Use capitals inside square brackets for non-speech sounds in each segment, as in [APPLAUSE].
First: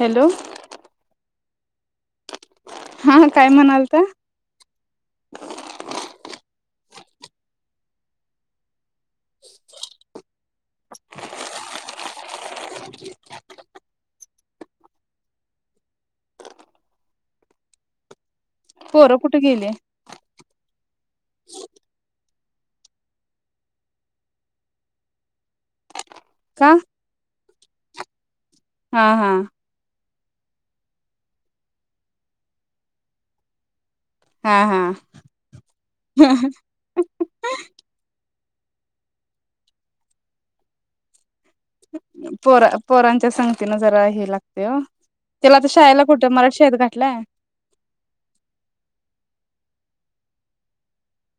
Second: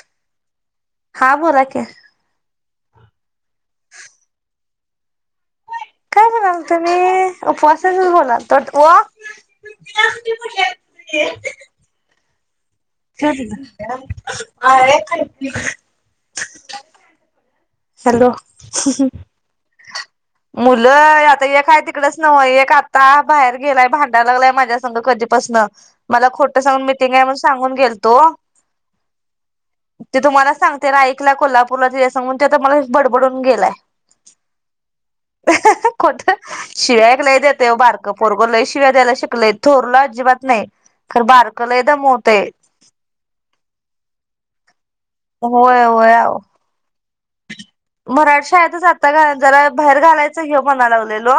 Hello हा बोला की. हा हा काय म्हणाल ता? काय म्हणालतो मी उपवासाच बोलाल तो ओ ठेव तीत [UNINTELLIGIBLE] हॅलो पोरं कुठ गेली. मुलं आता एक हाय तिकडच नव्ह एक आता बाहेर गेलाय भांडायला लागलाय माझ्या संघ कधी पासनं मला खोटं का सांगून मिटिंग आहे म सांगून गेलतो हा हा ते तुम्हाला सांगतेना ऐकला कोल्हापूरला तिला सांगून ते आता मलाच बडबडून गेलाय. हा हा खोट शिव्या एक लय देतय ओ बारक पोर तो लय शिव्या द्यायला शिकलय थोरला अजिबात नाही खरं बार पोर पोरांच्या संगतीन जरा हे लागतय ओ त्याला आता होय शाळेला होय कुठ अहो मराठी शाळेत घाठलाय. मराठी शाळेतच आता जरा बाहेर घालायचं ह्यो म्हणा लागलेलो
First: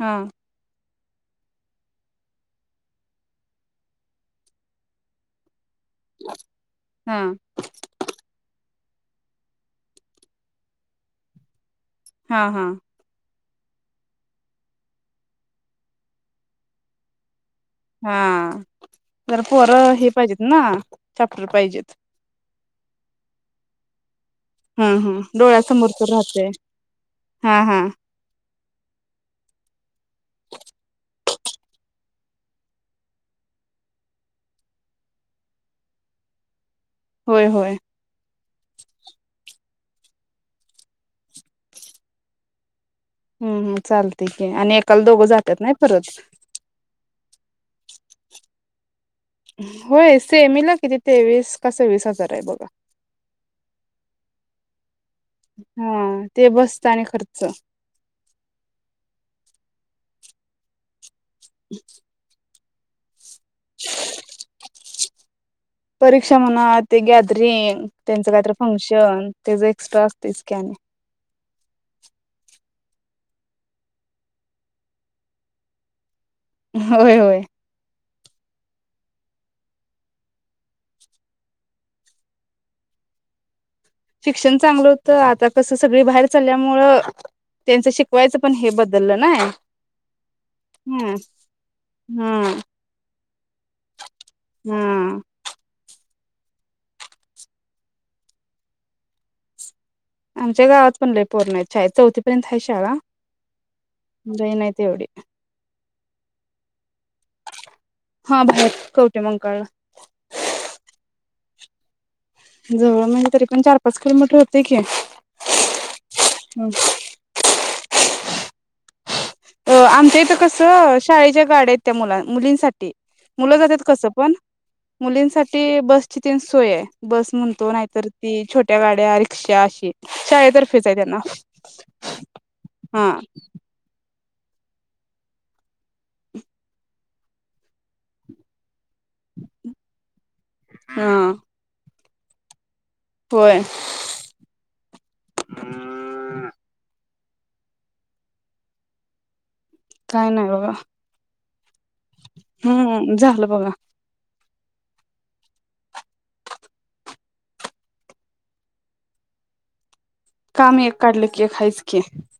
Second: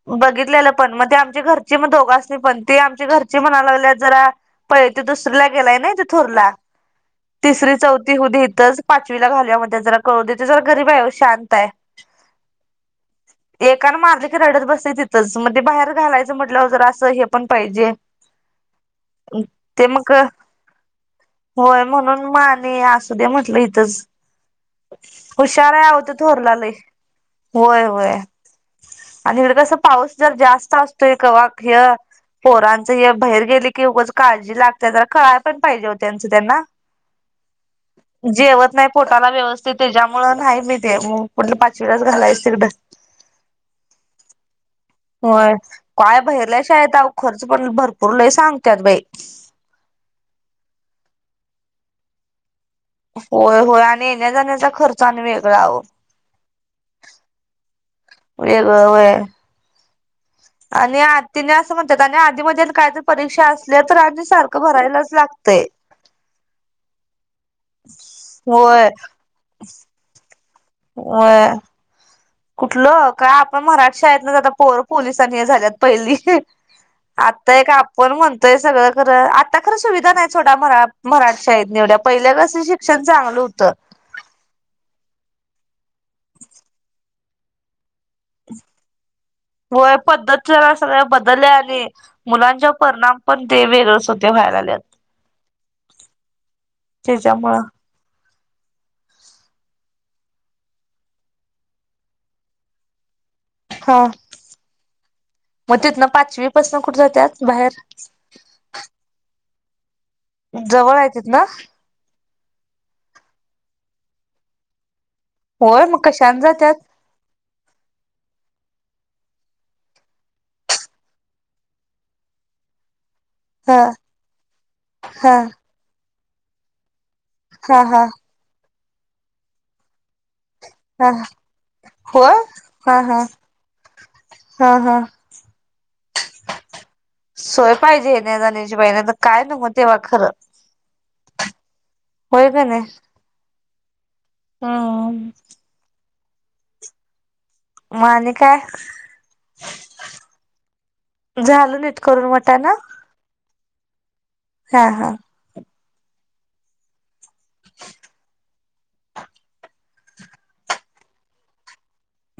हा बघितलेल पण म ते आमच्या घरची म दोघास्नी पण त आमच्या घरची म्हणाय लागल्या जरा पहि दुसरी ला गेलाय नय थोरला हा तिसरी चौथी होऊ दे इथंच पाचवीला घालूया म्हण त्याल जरा कळू देत जरा गरीब हाय शांत हाय हा हा एकान मारले की रडत बसतय तिथंच म बाहेर घालायचं म्हटल्यावर जरा असं हे पण पाहिजे हा जरा ते पोरं हे मग पाहिजेत ना चापटर पाहिजेत. ते आणि असूद्या म्हटलं इथंच हम् हम हुशार हाय आहो डोळ्यासमोरच राहते थोरला लइ हा हा होय होय आणि हिकडं कस पाऊस जर जास्त असतोय. कवा ह्य पोरांच हे बाहेर गेले की उगच काळजी लागते तर कळाय पण पाहिजे हो त्यांचं त्यांना होय होय जेवत नाय पोटाला व्यवस् ते त्याच्यामुळ नाही मी ते मग म्हटलं पाचवीेला घालायचं तिकडं हम् हम चालते की आणि एकाला दोघं होय जातात नाही परत काय बहेरल्या शाळेत अहो खर्च पण भरपूर लय सांगत्यात बय होय सेमीला किती तेवीस का सव्वीस हजार हाय बघा होय होय आणि येण्या जाण्याचा खर् र्च आणि वेगळा आहो हा ते बस च आणि खर्च वेगळ व्हय आणि आत तिनी आस म्हणत्यात आणि आदी मदी काय त परी लागतंय परीक्षा म्हणा ते गॅदरिंग त्यांच काहीत फंक्शन तेच एक्स्ट्रा असतयच व्हय. कुठलं काय? आपल्या मराठी शाळेत आता पोर पोलिस आणि हे झाल्यात पहिली होय होय म्हणून म्हणतोय सगळं खरं आता खरं सुविधा नाही सोडा मराठी शाळेत नि एवड्या पहिल्या कसं शिक्षण चांगलं होतं? शिक्षण चांगलं होतं आता कस? सगळी बाहेर चालल्यामुळ त्यांच शिक् व्हय पद्धत जरा सगळ्या हम्म बदलल्या आणि हम्म मुलांच्या वर परिणाम पण ते वेगळेच होते व्हायला लागल्यात हम्म त्याच्यामुळं आमच्या गावात पण लय पोरी नाहीत तर शाळेत चौथी पर्यंत हाय शाळा हा लई नाहीत एवढी मग तिथनं पाचवी पासून कुठ जात्यात बाहेर हा बाहेर कवटे मंकाळला जवळ आहे तिथंन जवळ म्हणजे तरी पण चार पाच किलोमीटर होतय की होय मग कश्यान जात्यात? अ आमच्या इथं कसं शाळेच्या गाड्या आहेत त्या मुला मुलींसाठी मुलं जातात हा कस पण हा मुलींसाठी बस तीन सोय आहे बस म्हणतो हा नाहीत हा ती छोटी छोट्या गाड्या रिक्षा अशी शाळेत हा होय हा हा हा हा सोय पाहिजे येण्या जाण्याची बाई तर काय नव तेव्हा खरं हां होय कनी हो [INAUDIBLE] हा हा हम् [INAUDIBLE] म आणि काय काय नाही बघा? झालं नाही नीट करून वाटाणा हम्म झालं बघा हा हा काम एक काढलं की खायच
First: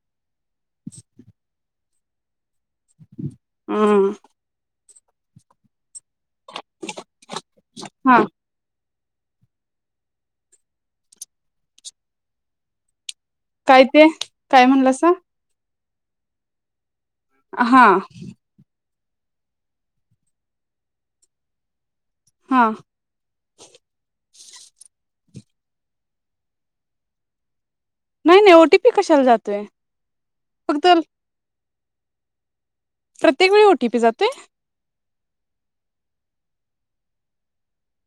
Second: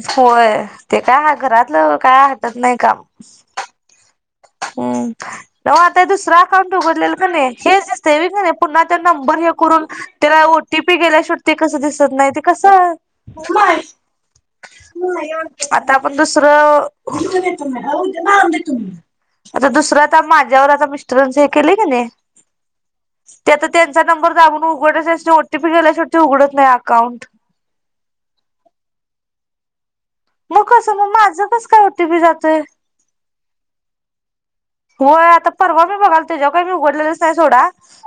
होय ते काय हाय घरातल? का [INAUDIBLE] त नाही काम हम्म हम्म [INAUDIBLE] नव्ह दुसर अकाउंट उघलले कनी हेच असतय हा व्हय कनि पुन्हा ते नंबर हे करून त्याला ओटी पी गेल्या शेवट कसं दिसत नाही ते कसं? काय ते काय, म्हणलासा. आता आपण दुसरं. हा [UNINTELLIGIBLE] आता दुसरं, आता माझ्यावर आता मिस्टरानं च हे केलेय की नाही. हा त्यात त्यांचा नंबर दाबून उघडलस ओटीपी गेल्या शेवटी उघडत नाही अकाउंट. नाही नाही ओ टी पी कशाला जातोय म फक्त कसं म माझं कसं? काय ओटीपि जातोय? प्रत्येक वेळी ओटीपी जातोय? होय आता परवा मी बघालतो तेज्यावर काय मी उघडलेललेच नाही सोडा.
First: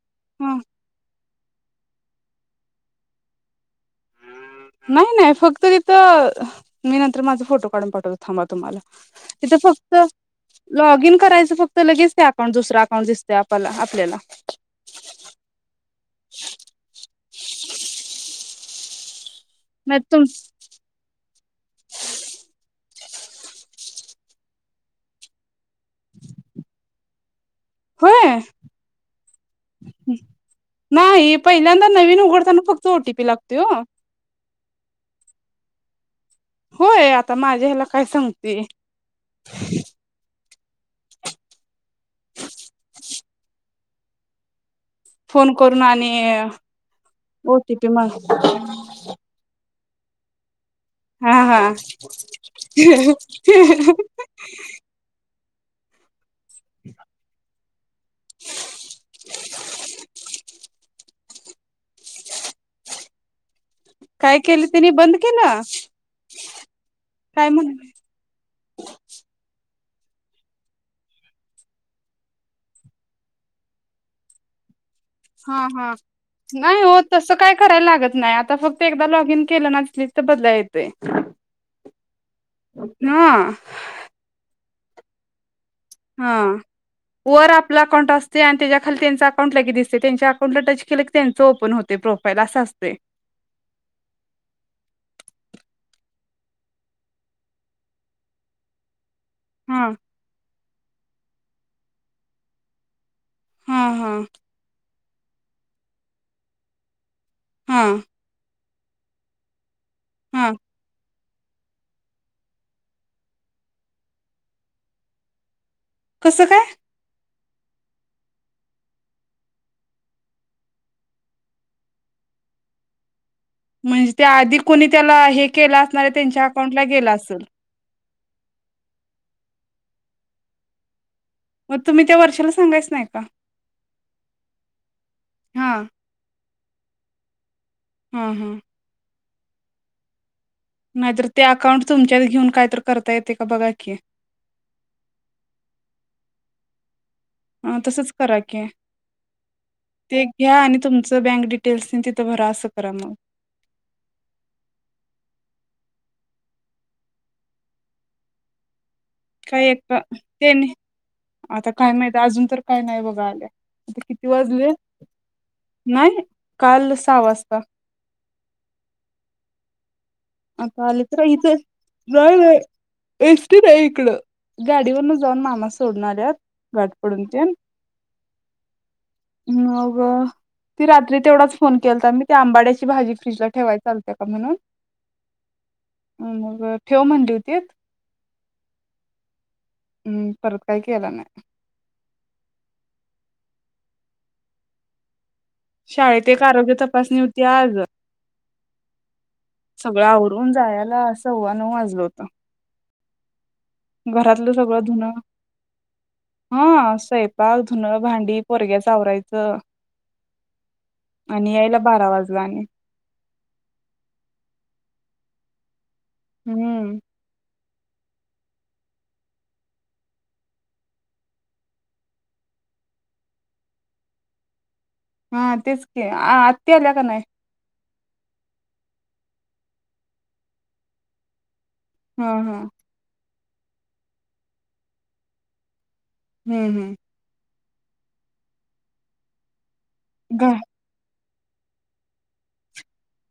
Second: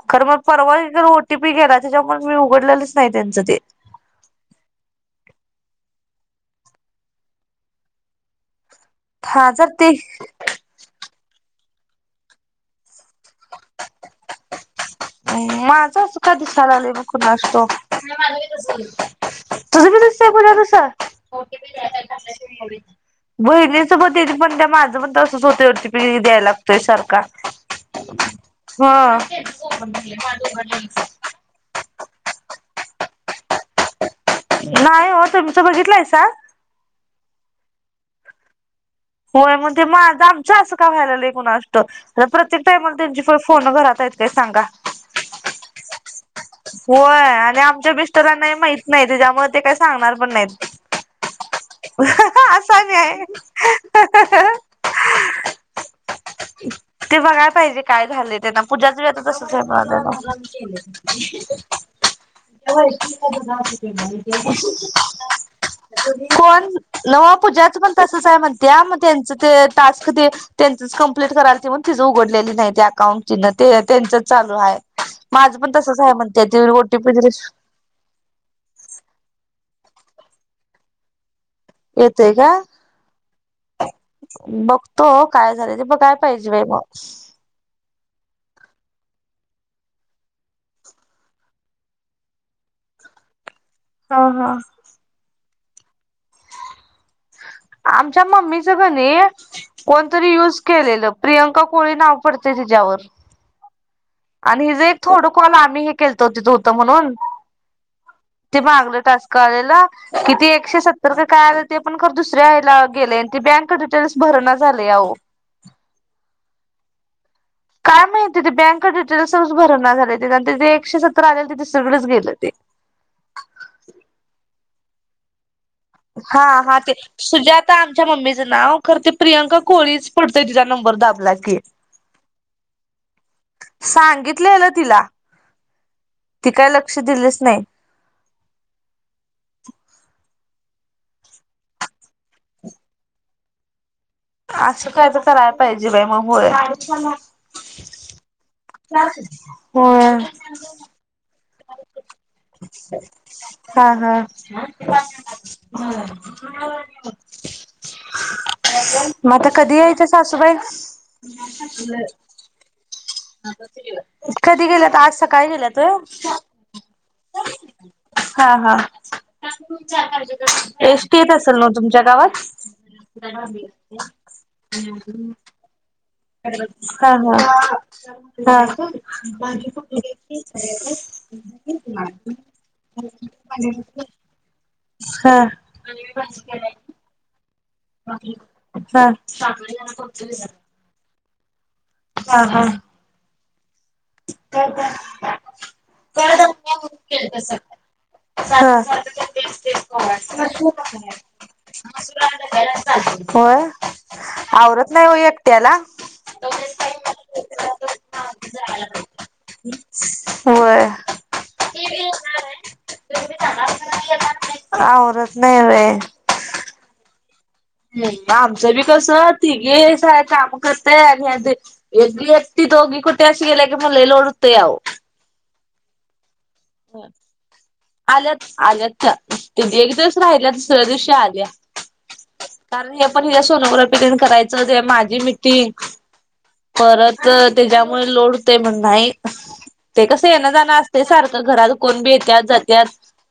खर म हा परवा हेज्यावर ओ ट टी पी गेला त्याच्यामुळ मी उघडलेलंच नाही त्यांचं ते नाही, नाही, फक्त तिथं अ मी नंतर माझ फोटो काढून पाठवतो. थांबा तुम्हाला. हा तिथं जर ते फक्त लॉग इन करायचं फक तर लगेच ते अकाउंट, दुसराअकाउंट, दिसतय आपाला आपल्याला माझं असं का [UNINTELLIGIBLE] तुझ बी नाही तुमचं दिसतय पूजा तस बघितलीस. हो दिदी, म्हणतीया माझं पण तसंच होतय ओ टी ते द्याय लागतोय सारखा होय ह. [UNINTELLIGIBLE] नाय नवीन उघडताना फक्त ओ टी पी लागतय ओ. नाही ओ तूमच बघितलायसा. होय आता माझ्या ह्याला काय सांगती. होय म्हणते माजा. छे असं का व्हायलय कुणास ठाउक, प्रत्येक टाइमाला त्यांची फोन घरात हाइत काय सांगा. फोन करून आणि. होय आणि ओटीपी आमच्या मग मीस्टरांना, हे माहित नाही त्याच्यामुळे ते काय सांगणार पण नाहीत. हा हा असा आणि आहे ते बघाया पाहिजे. काय झालंय त्यांना पूजाच बी आता तसच हाय [UNINTELLIGIBLE] काय केल तेनी बंद केल. कोण नवं पूजाचं पण तसंच हाय म्हणतीया मग त्यांचं ते टास्क ते त्यांचच कंप्लीट करालती, म्हणून तिचं उघडलेल नाही ते अकाउंट तीन ते त्यांचंच चालू हाय. हा हा नाही हो ओटीपी दिले तस काय करायला लागत नाही आता फक्त एकदा लॉगिन केलं ना [UNINTELLIGIBLE] बदला येतय. येतेय का?.. बघ तो काय झालय ते बघाय हा पाहिजे बाई मग वर आपला अकाउंटअसते आणि त्याच्या खाली त्यांचे अकाउंट लगेच दिसतय तेंच्या अकाऊंट ला टच केलं की त्यांचं ओपन होतय, प्रोफाईल अस असतय हा हा आमच्या मम्मीच [UNINTELLIGIBLE] हा कोणतरी युज केलेलं प्रियांका कोळी नाव पडते तिच्यावर. हा हा आणि हे जे थोडं काॅल आम्ही ही केलत हो, तिथं होतं म्हणून हा.. ते मागलं टाॅस्क आलेलं. किती हा एकशे सत्तर [UNINTELLIGIBLE] काल ते पण खरं दुसऱ्या हेला गेलय ते बँक डिटेल्स भरना झालेय आव कसं काय? काय माहिती, ते बँक डिटेल्सच भरना झालय, ते जे एकशे सत्तर आलेल ते सगळंच गेलं ते म्हणजे त्या आधी कोणी त्याला हे... केलं आसणार आहे, त्यांच्या अकाउंटला गेल असलं. च्या मम्मीचं नाव खरं ते प्रियंका कोळीच पडतेय तिचा नंबर दाब [UNINTELLIGIBLE] कि मग तुम्ही त्या वर्षाला सांगायच नाही का सांगितलेल तिला. हा ती काय लक्ष दिलीच नाही. हूं.. हूं.. ती नाहीतर ते अकाउंट तुमच्यात घेऊन, काय तर करता येतं का, बघा की. असं काय तर करायला पाहिजे बाई [INAUDIBLE] मग होय आं.. तसंच करा की [UNINTELLIGIBLE] ते घ्या [INAUDIBLE] आणि तुमचं बँक हूं.. डिटेल्स तेन तिथं भरा असं करा हा मग हा [INAUDIBLE] होय ह‌् [INAUDIBLE] काय एकदा त्यांनी, आता काय माहित, अजून तरी काय नाही बघं. कधी गेल्यात? आज सकाळी गेल्यात नाही व्हयं, काल सहा वाजता [INAUDIBLE] हा हा हूं.. आता आली तर इथं तुमच्या नाही, गावात नाही, एस टी नाही इकडं गाडीवरन जाऊन मामा सोडून आल्यातं. हा.. मग हा.. ती रात्री तेवढाच फोन केलता मी त्या आंबाड्याची हा.. भाजी फ्रीजला ठेवाय चालते का म्हणून [INAUDIBLE] हा तेच हा परत काही केला नाही हा, हा हो का शाळेत एक आरोग्य तपा केलतं सगळं सारखं, सारखं बी तेच, तेच सगळं करायचं आवरून जायला सव्वा नऊ वाजलं होतं मसूरडाळ होय घरातलं सगळं आवरत धुन नाही हो एकट्याला हा स्वपाक धुन भांडी पोरग्या आवरायचं होय आणि यायला बारा वाजल आणि आवरत नाही व्हय हम्म आमचं बी कस तिघे स काम करतय आणि एक एकटी दोघी कुठे अस गेल्या की मला लोड होतय अहो हा तेच की आ त्या का नाही आल्यात आल्यात त एक दिवस राहिल्या दुसऱ्या दिवशी आल्या ह, ह तिला सोनोग्राफी करायचं ते माझी मिीटिंग हम्म हम्म परत त्याच्यामुळे लोड होतय म नाही ते कसं घ येणं जाणं असते सारखं घरात कोण बी येत्या जात्याात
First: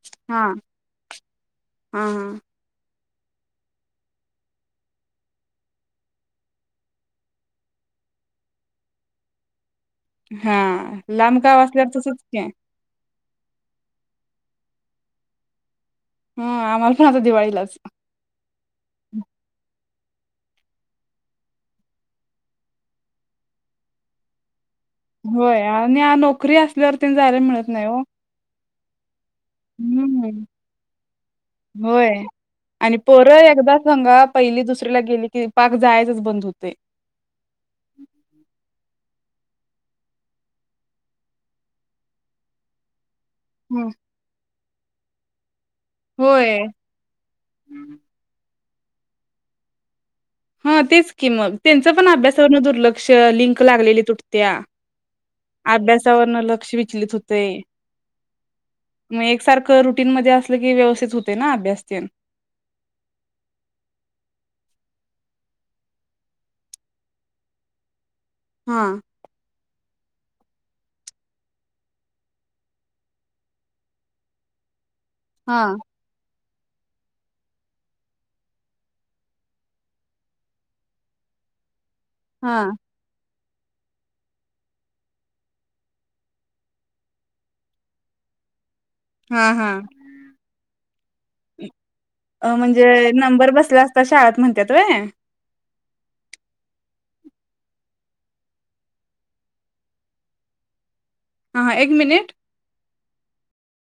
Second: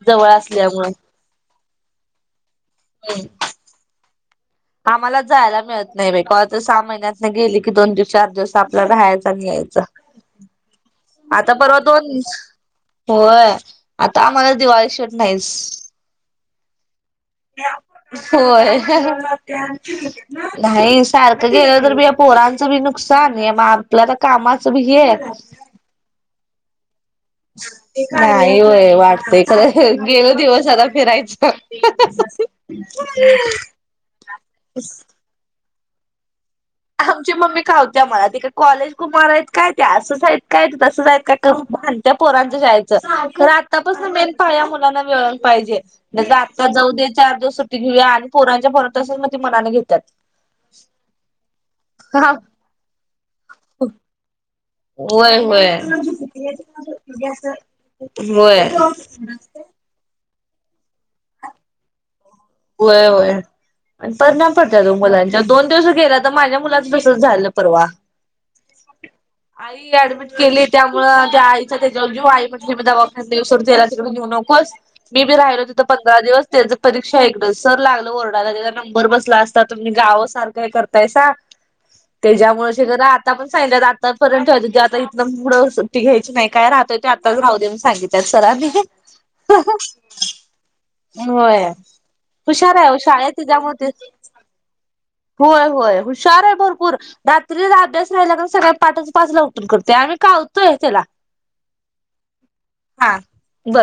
जवळ असल्यामुळे ह, ह आम्हाला जायला मिळत नाही बाई कवा सहा महिन्यात नाही गेली कि दोन दिवस चार दिवस आपल्याला राहायचा आणि यायच हा लांब गाव असल्यावर दोन तसच होय आता आम्हाला दिवाळी शेवट नाहीस हम आम्हा आता दिवाळीलाच होय नाही सारखं गेलं तर बी या पोरांचं बी नुकसान आहे मग आपल्या तर कामाच होय आणि नोक फ्री असल्यावर जायला मिळत नाही हो व्हय वाटतं गेलो हम्म दिवस आता फिरायचं होय आणि पोरं एकदा सांगा पहिली दुसरीला गेली की पाक जायच बंद होत आमची मम्मी कावतीया आम्हाला तिकडं कॉलेज कुमार आहेत काय ते? असंच आहेत काय? ते तसंच आहेत करुन भाडंतीया पोरांचं शाळेच. खरं हम्म आतापासून मेन पाया मुलांना प पाहिजे म्हटलं होय आत्ता जाऊ दे, चार दिवस सुट्टी घेऊया, आणि पोरां [UNINTELLIGIBLE] तसचं म्हणतोय मनानं घेत्यात. ह तेच की मग. त्यांच पण अभ्यासावरून दुर्लक्ष लिंक लागलेली तुटत्या. त्या होय होय विचलित होतय. [UNINTELLIGIBLE] होय मग एकसारखं रुटीन मध्ये असलं की व्यवस्थित होते ना अभ्यास तेण व्हय व्हय परिणाम पडत्यात ओ मुलांच्यावर दोन दिवस गेल्या. आता माझ्या मुलाच तसच झालं परवा. हा [UNINTELLIGIBLE] ऍडमिट केली त्यामुळ त्या आईचा त्याच्या वर जीव आई म्हटली दवाखान्या तन येईस्तोवर त्याला तिकडं नेऊ नकोस. मी बी राहिलो हा तिथं पंधरा दिवस. त्याच परीक्षा इकड सर लागलं ओरडायला त्याचा नंबर बसला असता तुम्ही गावा सारखं हे करताय सा हा त्याच्यामुळे अशी घरात आता पण सांगितलंत आता पर्यंत आता इथलं पुढं सुट्टी घ्यायची नाही. काय? राहतोय ते आताच राहू दे म्हणून सांगितलय सरांनी. हा हा होय [INAUDIBLE] अ हुशार म्हणजे आहे शाळेत नंबर बसला त्याच्यामुळे असता शाळेत म्हणत्यात होय होय होय हुशार आहे भरपूर रात्री अभ्यास राहिला, तर सकाळी पहाट पाचला उठून करतोय आम्ही कावतोय त्याला. हां हां एक मिनिट हा बो